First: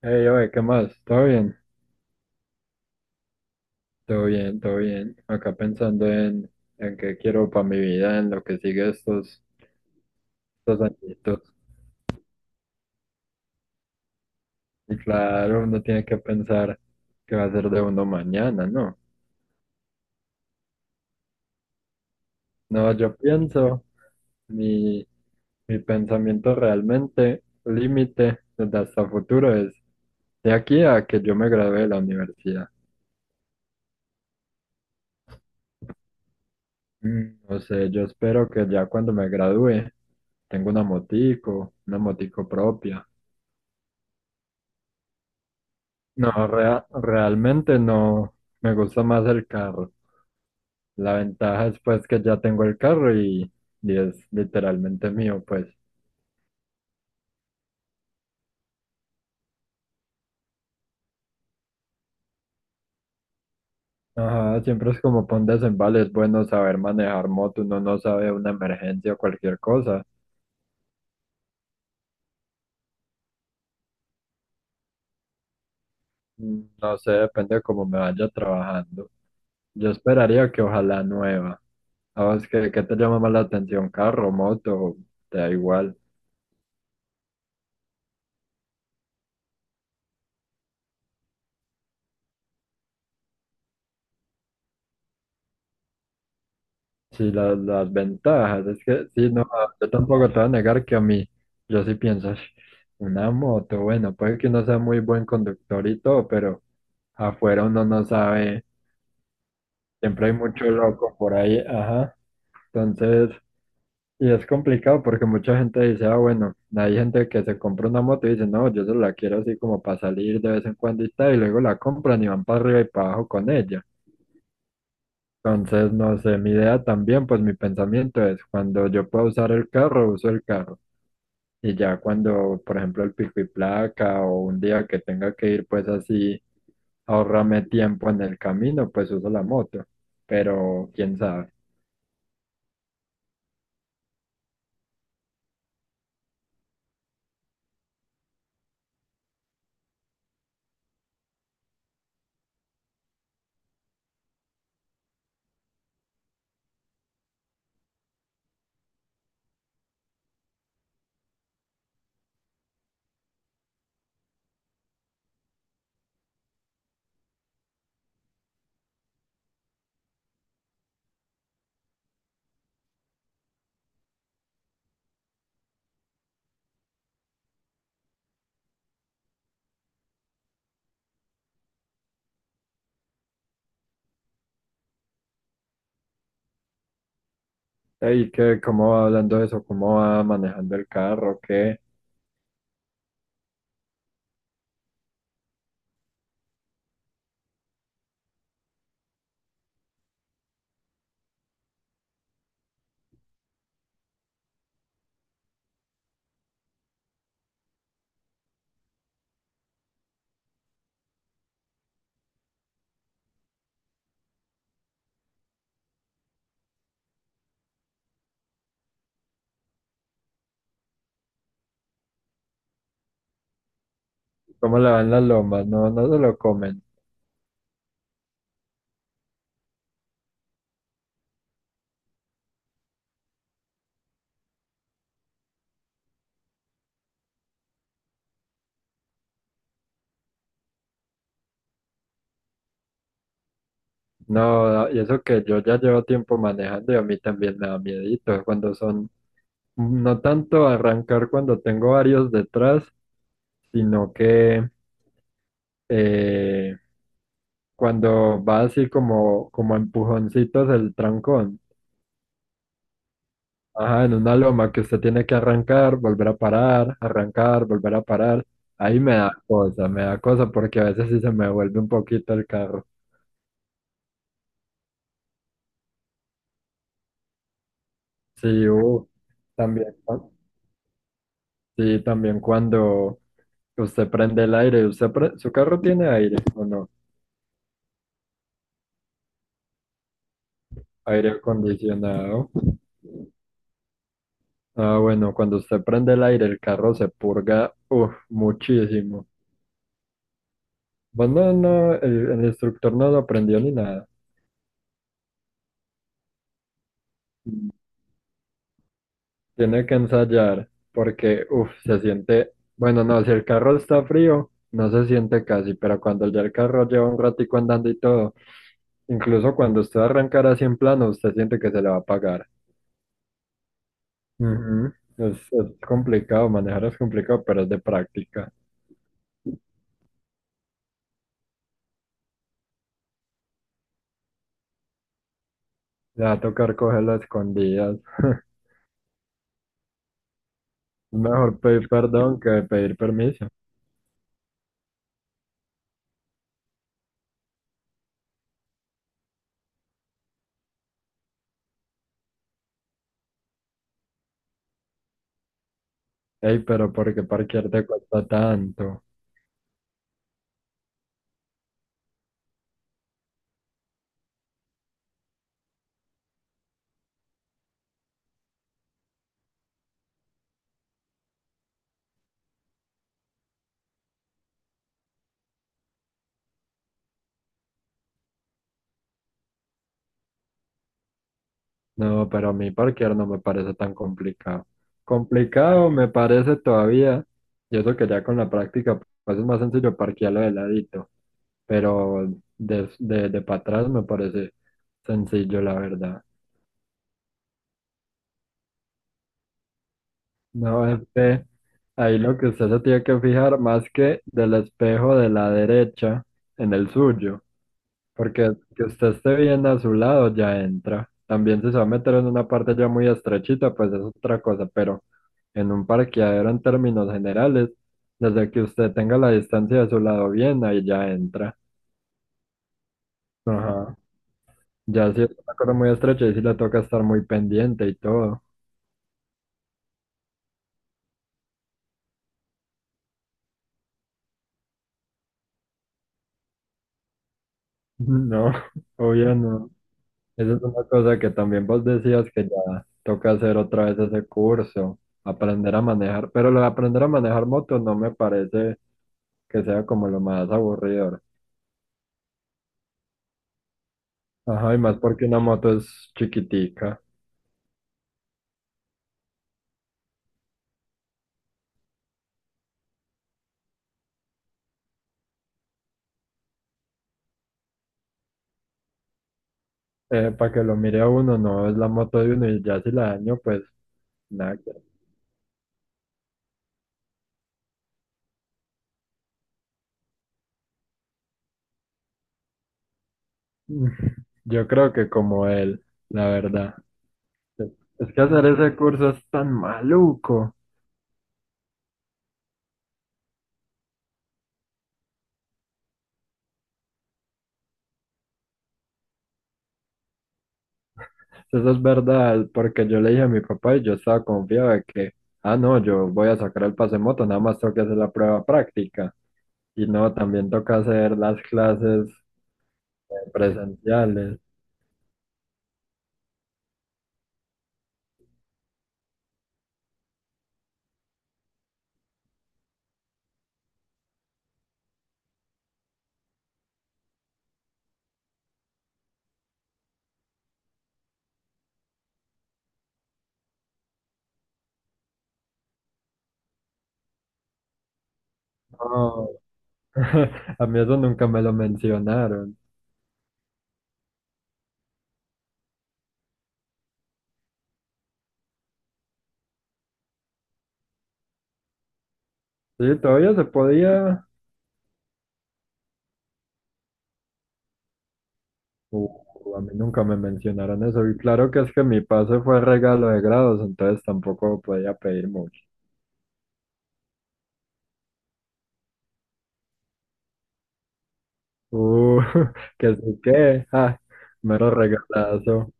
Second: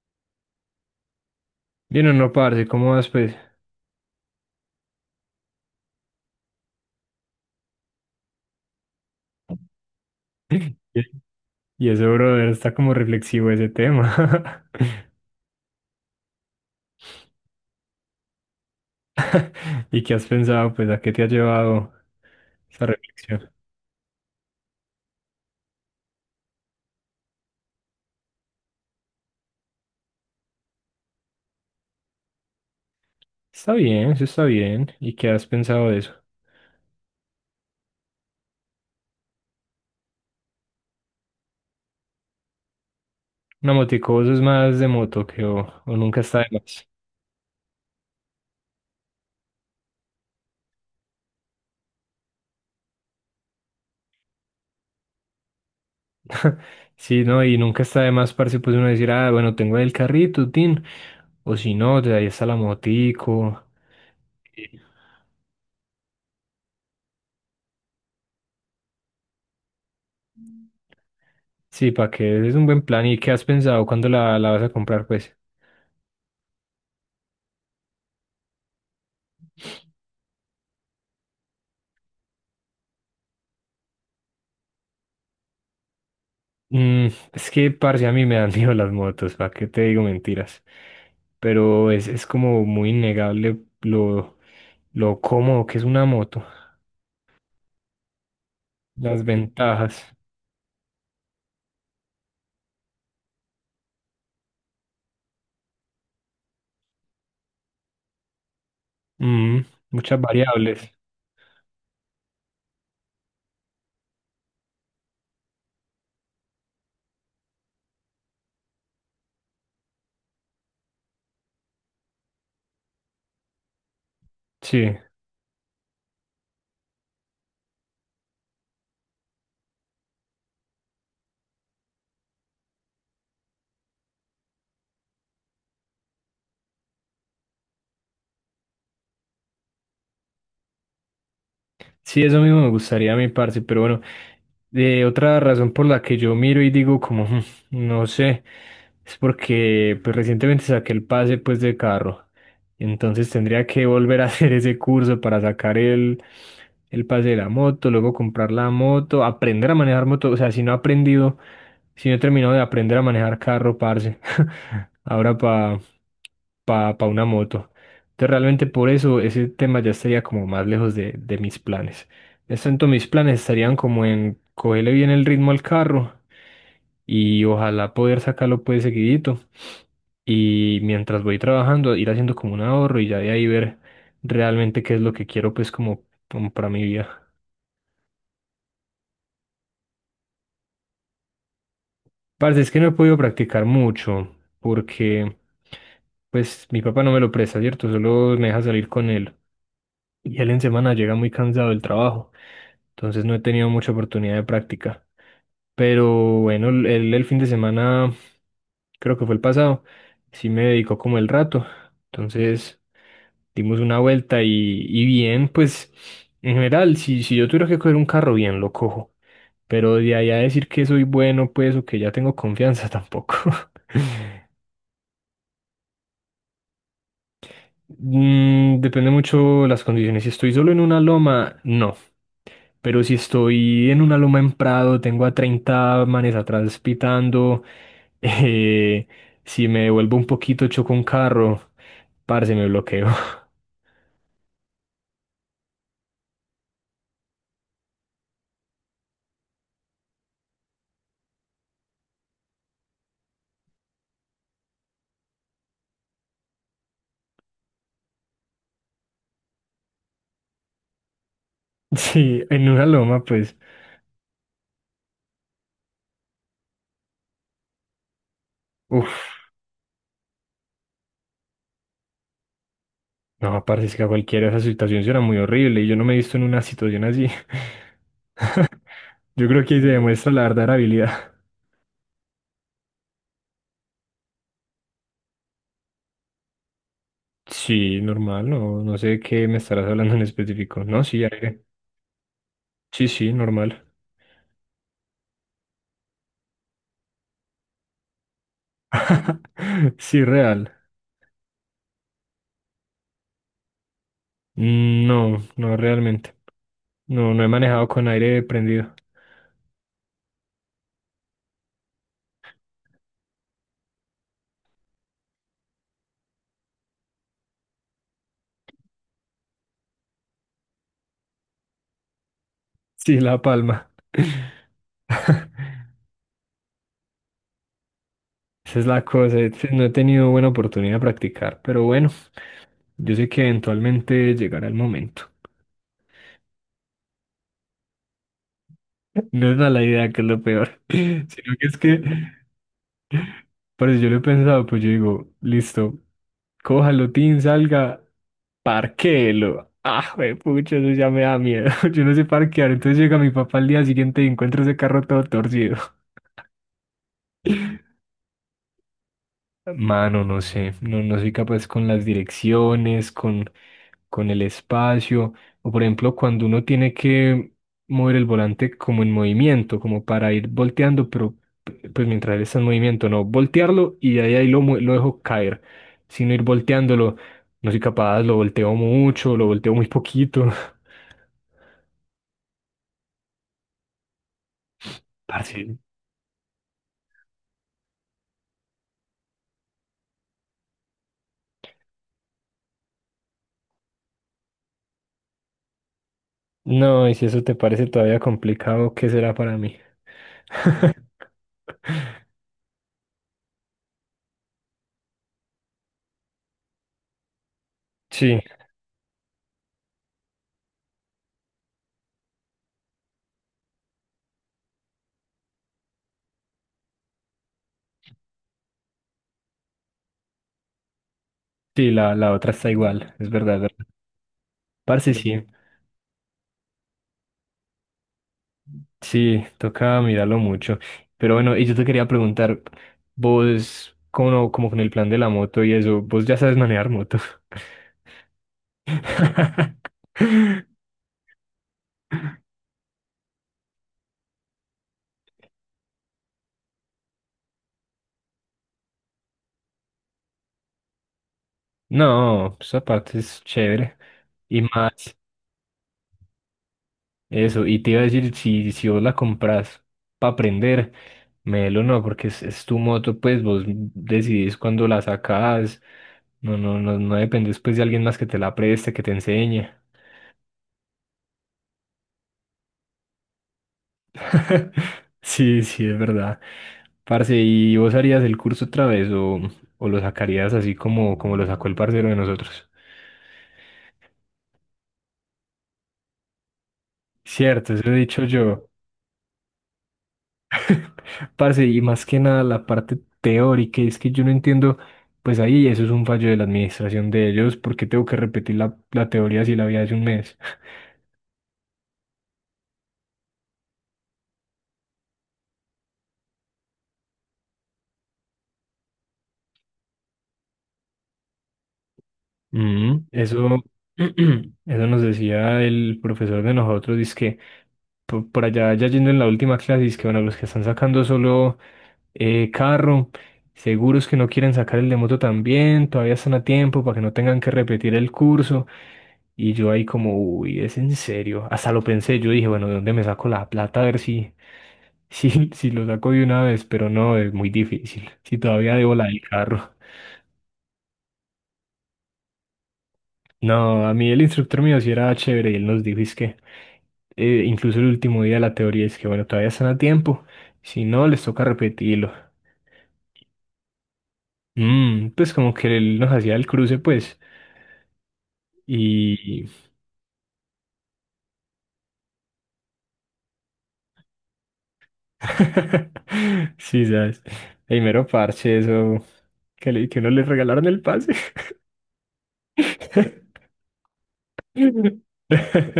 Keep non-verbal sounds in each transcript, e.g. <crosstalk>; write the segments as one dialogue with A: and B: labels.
A: Hey, oye, ¿qué más? ¿Todo bien?
B: Bien o no, parce, ¿cómo vas, pues?
A: Todo bien, todo bien. Acá pensando en qué quiero para mi vida, en lo que sigue estos,
B: <laughs>
A: estos añitos.
B: Y ese brother está como reflexivo ese tema.
A: Y claro, uno tiene que pensar qué va a ser de uno mañana, ¿no?
B: <laughs> ¿Y qué has pensado, pues, a qué te ha llevado esa
A: No, yo
B: reflexión?
A: pienso, mi, mi pensamiento realmente, límite, desde hasta futuro es de aquí a que yo me gradúe de la universidad.
B: Está bien, eso está bien. ¿Y qué has pensado de eso?
A: No sé, yo espero que ya cuando me gradúe, tengo una motico propia.
B: Una motico, vos es más de moto que o nunca está de
A: No,
B: más.
A: realmente no. Me gusta más el carro. La ventaja es pues que ya tengo el carro y es literalmente mío, pues.
B: <laughs> Sí, no, y nunca está de más, parce, pues uno decir, ah, bueno, tengo el carrito, tin. O si no, de ahí está la motico.
A: Ajá, siempre es como pon desembales es bueno saber manejar moto, uno no sabe una emergencia o cualquier cosa.
B: Sí, para que es un buen plan. ¿Y qué has pensado? ¿Cuándo la vas a comprar, pues?
A: No sé, depende de cómo me vaya trabajando. Yo esperaría que ojalá nueva. A ¿Sabes qué te llama más la atención? ¿Carro, moto? Te da igual.
B: Mm, es que, parce, a mí me dan <laughs> miedo las motos, ¿para qué te digo mentiras? Pero es como muy innegable lo cómodo que es una moto,
A: Sí, las ventajas, es que
B: las
A: sí, no, yo
B: ventajas,
A: tampoco te voy a negar que a mí, yo sí pienso: "Ush, una moto, bueno, puede que uno sea muy buen conductor y todo, pero afuera uno no sabe,
B: mm, muchas
A: siempre hay mucho
B: variables,
A: loco por ahí, ajá, entonces, y es complicado porque mucha gente dice, ah, bueno, hay gente que se compra una moto y dice, no, yo solo la quiero así como para salir de vez en cuando y tal, y luego la compran y van para arriba y para abajo con ella".
B: sí.
A: Entonces, no sé, mi idea también, pues mi pensamiento es, cuando yo pueda usar el carro, uso el carro. Y ya cuando, por ejemplo, el pico y placa o un día que tenga que ir, pues así, ahorrame tiempo en el camino, pues uso la moto. Pero, quién sabe.
B: Sí, eso mismo me gustaría a mi parce, pero bueno, otra razón por la que yo miro y digo como: "Hmm, no sé". Es porque pues recientemente saqué el pase pues de carro, entonces tendría que volver a <laughs> hacer ese curso para sacar el pase de la moto, luego comprar la moto, aprender a manejar moto, o sea, si no he aprendido, si no he terminado de aprender a manejar carro, parce, <laughs> ahora para una moto. Entonces realmente por eso ese tema ya estaría como más lejos de mis planes. Es tanto mis planes estarían como en cogerle bien el ritmo al carro y ojalá poder sacarlo pues seguidito y mientras voy trabajando ir haciendo como un ahorro y ya de ahí ver realmente qué es lo que quiero pues como para mi vida.
A: ¿Y qué? ¿Cómo va hablando de eso? ¿Cómo va manejando el carro? ¿Qué?
B: Parce, es que no he podido practicar mucho porque pues mi papá no me lo presta, ¿cierto? Solo me deja salir con él y él en semana llega muy cansado del trabajo. Entonces no he tenido mucha oportunidad de práctica. Pero bueno, el fin de semana, creo que fue el pasado, sí me dedicó como el rato. Entonces dimos una vuelta y bien, pues en general, si yo tuviera que coger un carro, bien lo cojo. Pero de ahí a decir que soy bueno, pues, o que ya tengo confianza, <laughs> tampoco.
A: ¿Cómo le van las lomas? No, no se lo comen.
B: Depende mucho las condiciones. Si estoy solo en una loma, no. Pero si estoy en una loma en Prado, tengo a 30 manes atrás pitando, <laughs> eh, si me devuelvo un poquito, choco un carro, parce, me bloqueo. <laughs>
A: No, y eso que yo ya llevo tiempo manejando y a mí también me da miedito cuando son no tanto arrancar cuando tengo varios detrás, sino que eh, cuando va así como a empujoncitos el trancón.
B: Sí, en una loma, pues,
A: Ajá, en una loma que usted tiene que arrancar, volver a parar, arrancar, volver a parar. Ahí
B: uff,
A: me da cosa porque a veces sí se me vuelve un poquito el carro.
B: no, parce, es que a cualquiera esa situación suena muy horrible y yo no me he visto en una situación así.
A: Sí,
B: <laughs> Yo creo que ahí se
A: también, ¿no?
B: demuestra la verdadera habilidad.
A: Sí, también cuando usted prende el aire, usted su carro tiene aire o no,
B: Sí, normal, no, no sé de qué me estarás hablando en específico. No, sí,
A: aire
B: aire.
A: acondicionado.
B: Sí, sí, normal.
A: Ah, bueno, cuando usted prende el aire, el carro se purga, uff, muchísimo.
B: <laughs> Sí, real.
A: Bueno, no, no, el instructor no lo aprendió ni nada.
B: Mm, no, no realmente. No, no he manejado con aire prendido. <laughs>
A: Tiene que ensayar porque, uff, se siente, bueno, no, si el carro está frío, no se siente casi, pero cuando ya el carro lleva un ratico andando y todo, incluso cuando usted arrancar así en plano, usted siente que se le va a apagar.
B: Sí, la palma.
A: Ujú. Es complicado, manejar es complicado, pero es de práctica.
B: Esa es la cosa. No he tenido buena oportunidad de practicar, pero bueno, yo sé que eventualmente llegará el momento.
A: Le va a tocar cogerlo a escondidas. <laughs>
B: <laughs> No es mala idea, que es lo peor. <laughs> Sino
A: Mejor
B: que es
A: pedir
B: que,
A: perdón que pedir permiso.
B: por eso yo lo he pensado, pues yo digo, listo, cójalo, tin, salga, parquéelo. <laughs> Ah, pucha, eso ya me da miedo. <laughs> Yo no sé parquear. Entonces llega mi papá al día siguiente y encuentro ese carro todo torcido.
A: Ey, pero ¿por qué parquear te cuesta tanto?
B: Mano, no sé, no, no soy capaz con las direcciones, con el espacio, o por ejemplo, cuando uno tiene que mover el volante como en movimiento, como para ir volteando, pero pues mientras él está en movimiento, no voltearlo y de ahí lo dejo caer, sino ir volteándolo, no soy capaz, lo volteo mucho, lo volteo muy poquito. <laughs>
A: No, pero a mí parquear no me parece tan complicado.
B: Parce,
A: Complicado me parece todavía, y eso que ya con la práctica, pues es más sencillo parquearlo de ladito, pero de para atrás me parece sencillo, la verdad.
B: no, y si eso te parece todavía complicado, ¿qué será para mí?
A: No, es
B: <laughs>
A: que ahí lo que usted se tiene que fijar más que del espejo de la derecha en el suyo.
B: Sí,
A: Porque que usted esté bien a su lado ya entra. También si se va a meter en una parte ya muy estrechita, pues es otra cosa, pero en un parqueadero en términos generales, desde que usted tenga la distancia de su lado bien, ahí ya entra.
B: sí, la otra está igual, es verdad.
A: Ajá.
B: Parce,
A: Ya si es
B: sí,
A: una cosa muy estrecha y si le toca estar muy pendiente y todo. <laughs>
B: sí, toca mirarlo mucho. Pero bueno, y yo te quería preguntar, vos, como, con el plan de la moto y eso, vos ya sabes manejar moto.
A: No, obvio no.
B: <laughs>
A: Esa es una cosa que también vos decías que ya toca hacer otra vez ese curso, aprender a manejar, pero lo de aprender a manejar moto no me parece que sea como lo más aburridor.
B: No, esa parte es chévere. Y
A: Ajá, y más
B: más,
A: porque una moto es chiquitica.
B: eso, y te iba a decir, si vos la compras para aprender, lo no, porque es tu moto, pues vos decidís cuando la sacás, no, no, no, no dependes pues de alguien más que te la preste, que te enseñe.
A: Para que lo mire a uno, no es la moto de uno y ya si la daño, pues nada hacer.
B: <laughs> Sí, sí, es verdad. Parce, ¿y vos harías el curso otra vez o lo sacarías así como lo sacó el parcero de nosotros?
A: <laughs> Yo creo que como él, la verdad.
B: Cierto, eso he
A: Es que
B: dicho
A: hacer
B: yo.
A: ese curso es tan maluco.
B: Parce, y más que nada la parte teórica, es que yo no entiendo, pues ahí eso es un fallo de la administración de ellos. ¿Porque tengo que repetir la teoría si la había hace un mes?
A: Eso es verdad, porque yo le dije a mi papá y yo estaba confiado de que, ah, no, yo voy a sacar el pase moto, nada más tengo que hacer la prueba práctica. Y no, también toca hacer las clases
B: Mm, eso, <clears throat>
A: presenciales.
B: eso nos decía el profesor de nosotros, dice que por allá, ya yendo en la última clase, dice que bueno, los que están sacando solo carro, seguros que no quieren sacar el de moto también, todavía están a tiempo para que no tengan que repetir el curso. Y yo ahí como, uy, es en serio. Hasta lo pensé, yo dije, bueno, ¿de dónde me saco la plata? A ver <laughs> si lo saco de una vez, pero no, es muy difícil. Si todavía debo la del
A: No,
B: carro.
A: <laughs> a mí eso nunca me lo mencionaron.
B: No, a mí el instructor mío sí era chévere y él nos dijo, es que, incluso el último día de la teoría es que, bueno, todavía están a tiempo. Si no, les toca repetirlo.
A: Sí, todavía se podía.
B: Pues como que él nos hacía el cruce, pues. Y
A: A mí nunca me mencionaron eso. Y claro que es que mi pase fue regalo de grados, entonces tampoco podía pedir mucho.
B: <laughs> sí, sabes. Ey, mero parche, eso. Que no le regalaron el pase.
A: Uh, <laughs> que sí
B: <laughs>
A: que, mero regalazo.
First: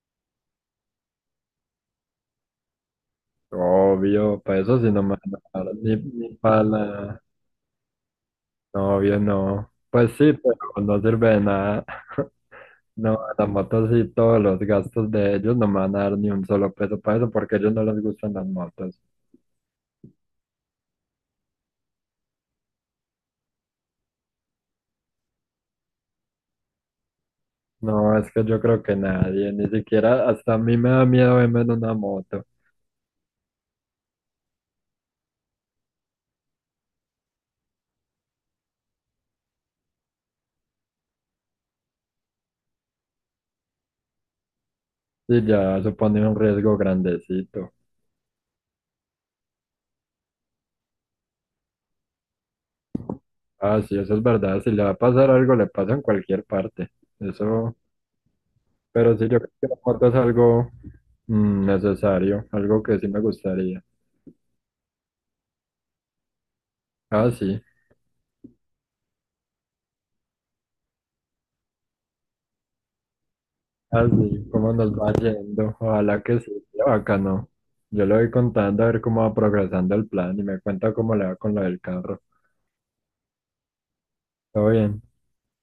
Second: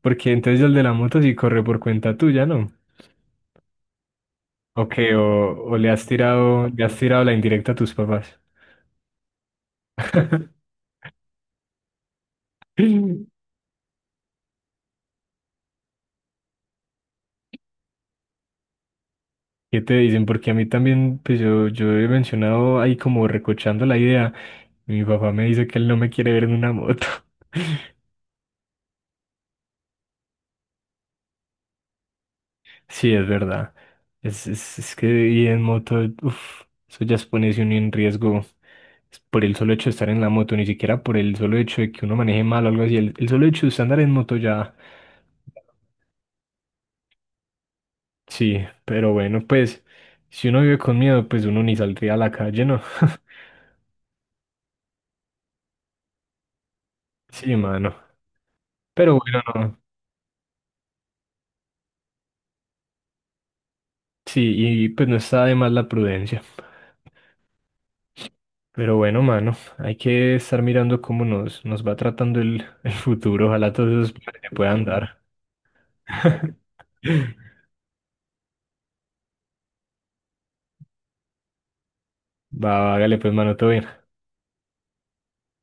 B: Porque entonces el de la moto sí corre por cuenta tuya, ¿no?
A: Obvio, para eso sí
B: Ok,
A: no me van a
B: o,
A: dar,
B: o
A: ni, ni para
B: le has
A: la
B: tirado la indirecta a tus papás.
A: novia, no. Pues sí,
B: <laughs>
A: pero no sirve de nada. <laughs>
B: ¿Qué
A: No, a la moto sí, todos los gastos de ellos no me van a dar ni un solo peso para eso porque a ellos no les gustan las motos.
B: te dicen? Porque a mí también, pues yo he mencionado ahí como recochando la idea. Y mi papá me dice que él no me quiere ver en una moto. <laughs>
A: No, es que yo creo que nadie, ni siquiera hasta a mí me da miedo verme en una moto.
B: Sí, es verdad. Es que ir en moto, uff, eso ya es ponerse uno en riesgo. Es por el solo hecho de estar en la moto, ni siquiera por el solo hecho de que uno maneje mal o algo así. El solo hecho de usted andar en moto ya,
A: Y ya supone un riesgo grandecito.
B: sí, pero bueno, pues si uno vive con miedo, pues uno ni saldría a la calle, ¿no? <laughs>
A: Ah, sí, eso es verdad. Si le va a pasar algo, le pasa en cualquier parte.
B: Sí,
A: Eso,
B: mano.
A: pero
B: Pero
A: sí, yo
B: bueno,
A: creo que la
B: no.
A: moto es algo necesario, algo que sí me gustaría.
B: Sí, y pues no está de más la prudencia.
A: Ah, sí,
B: Pero bueno, mano, hay que estar mirando cómo nos va tratando el, <laughs> el futuro. Ojalá todos esos planes
A: así,
B: se
A: cómo
B: puedan
A: nos va
B: dar.
A: yendo. Ojalá que sí,
B: <laughs>
A: qué
B: Va,
A: bacano. Yo le voy contando a ver cómo va progresando el plan y me cuenta cómo le va con lo del carro.
B: va, hágale pues, mano, todo bien.
A: Todo bien.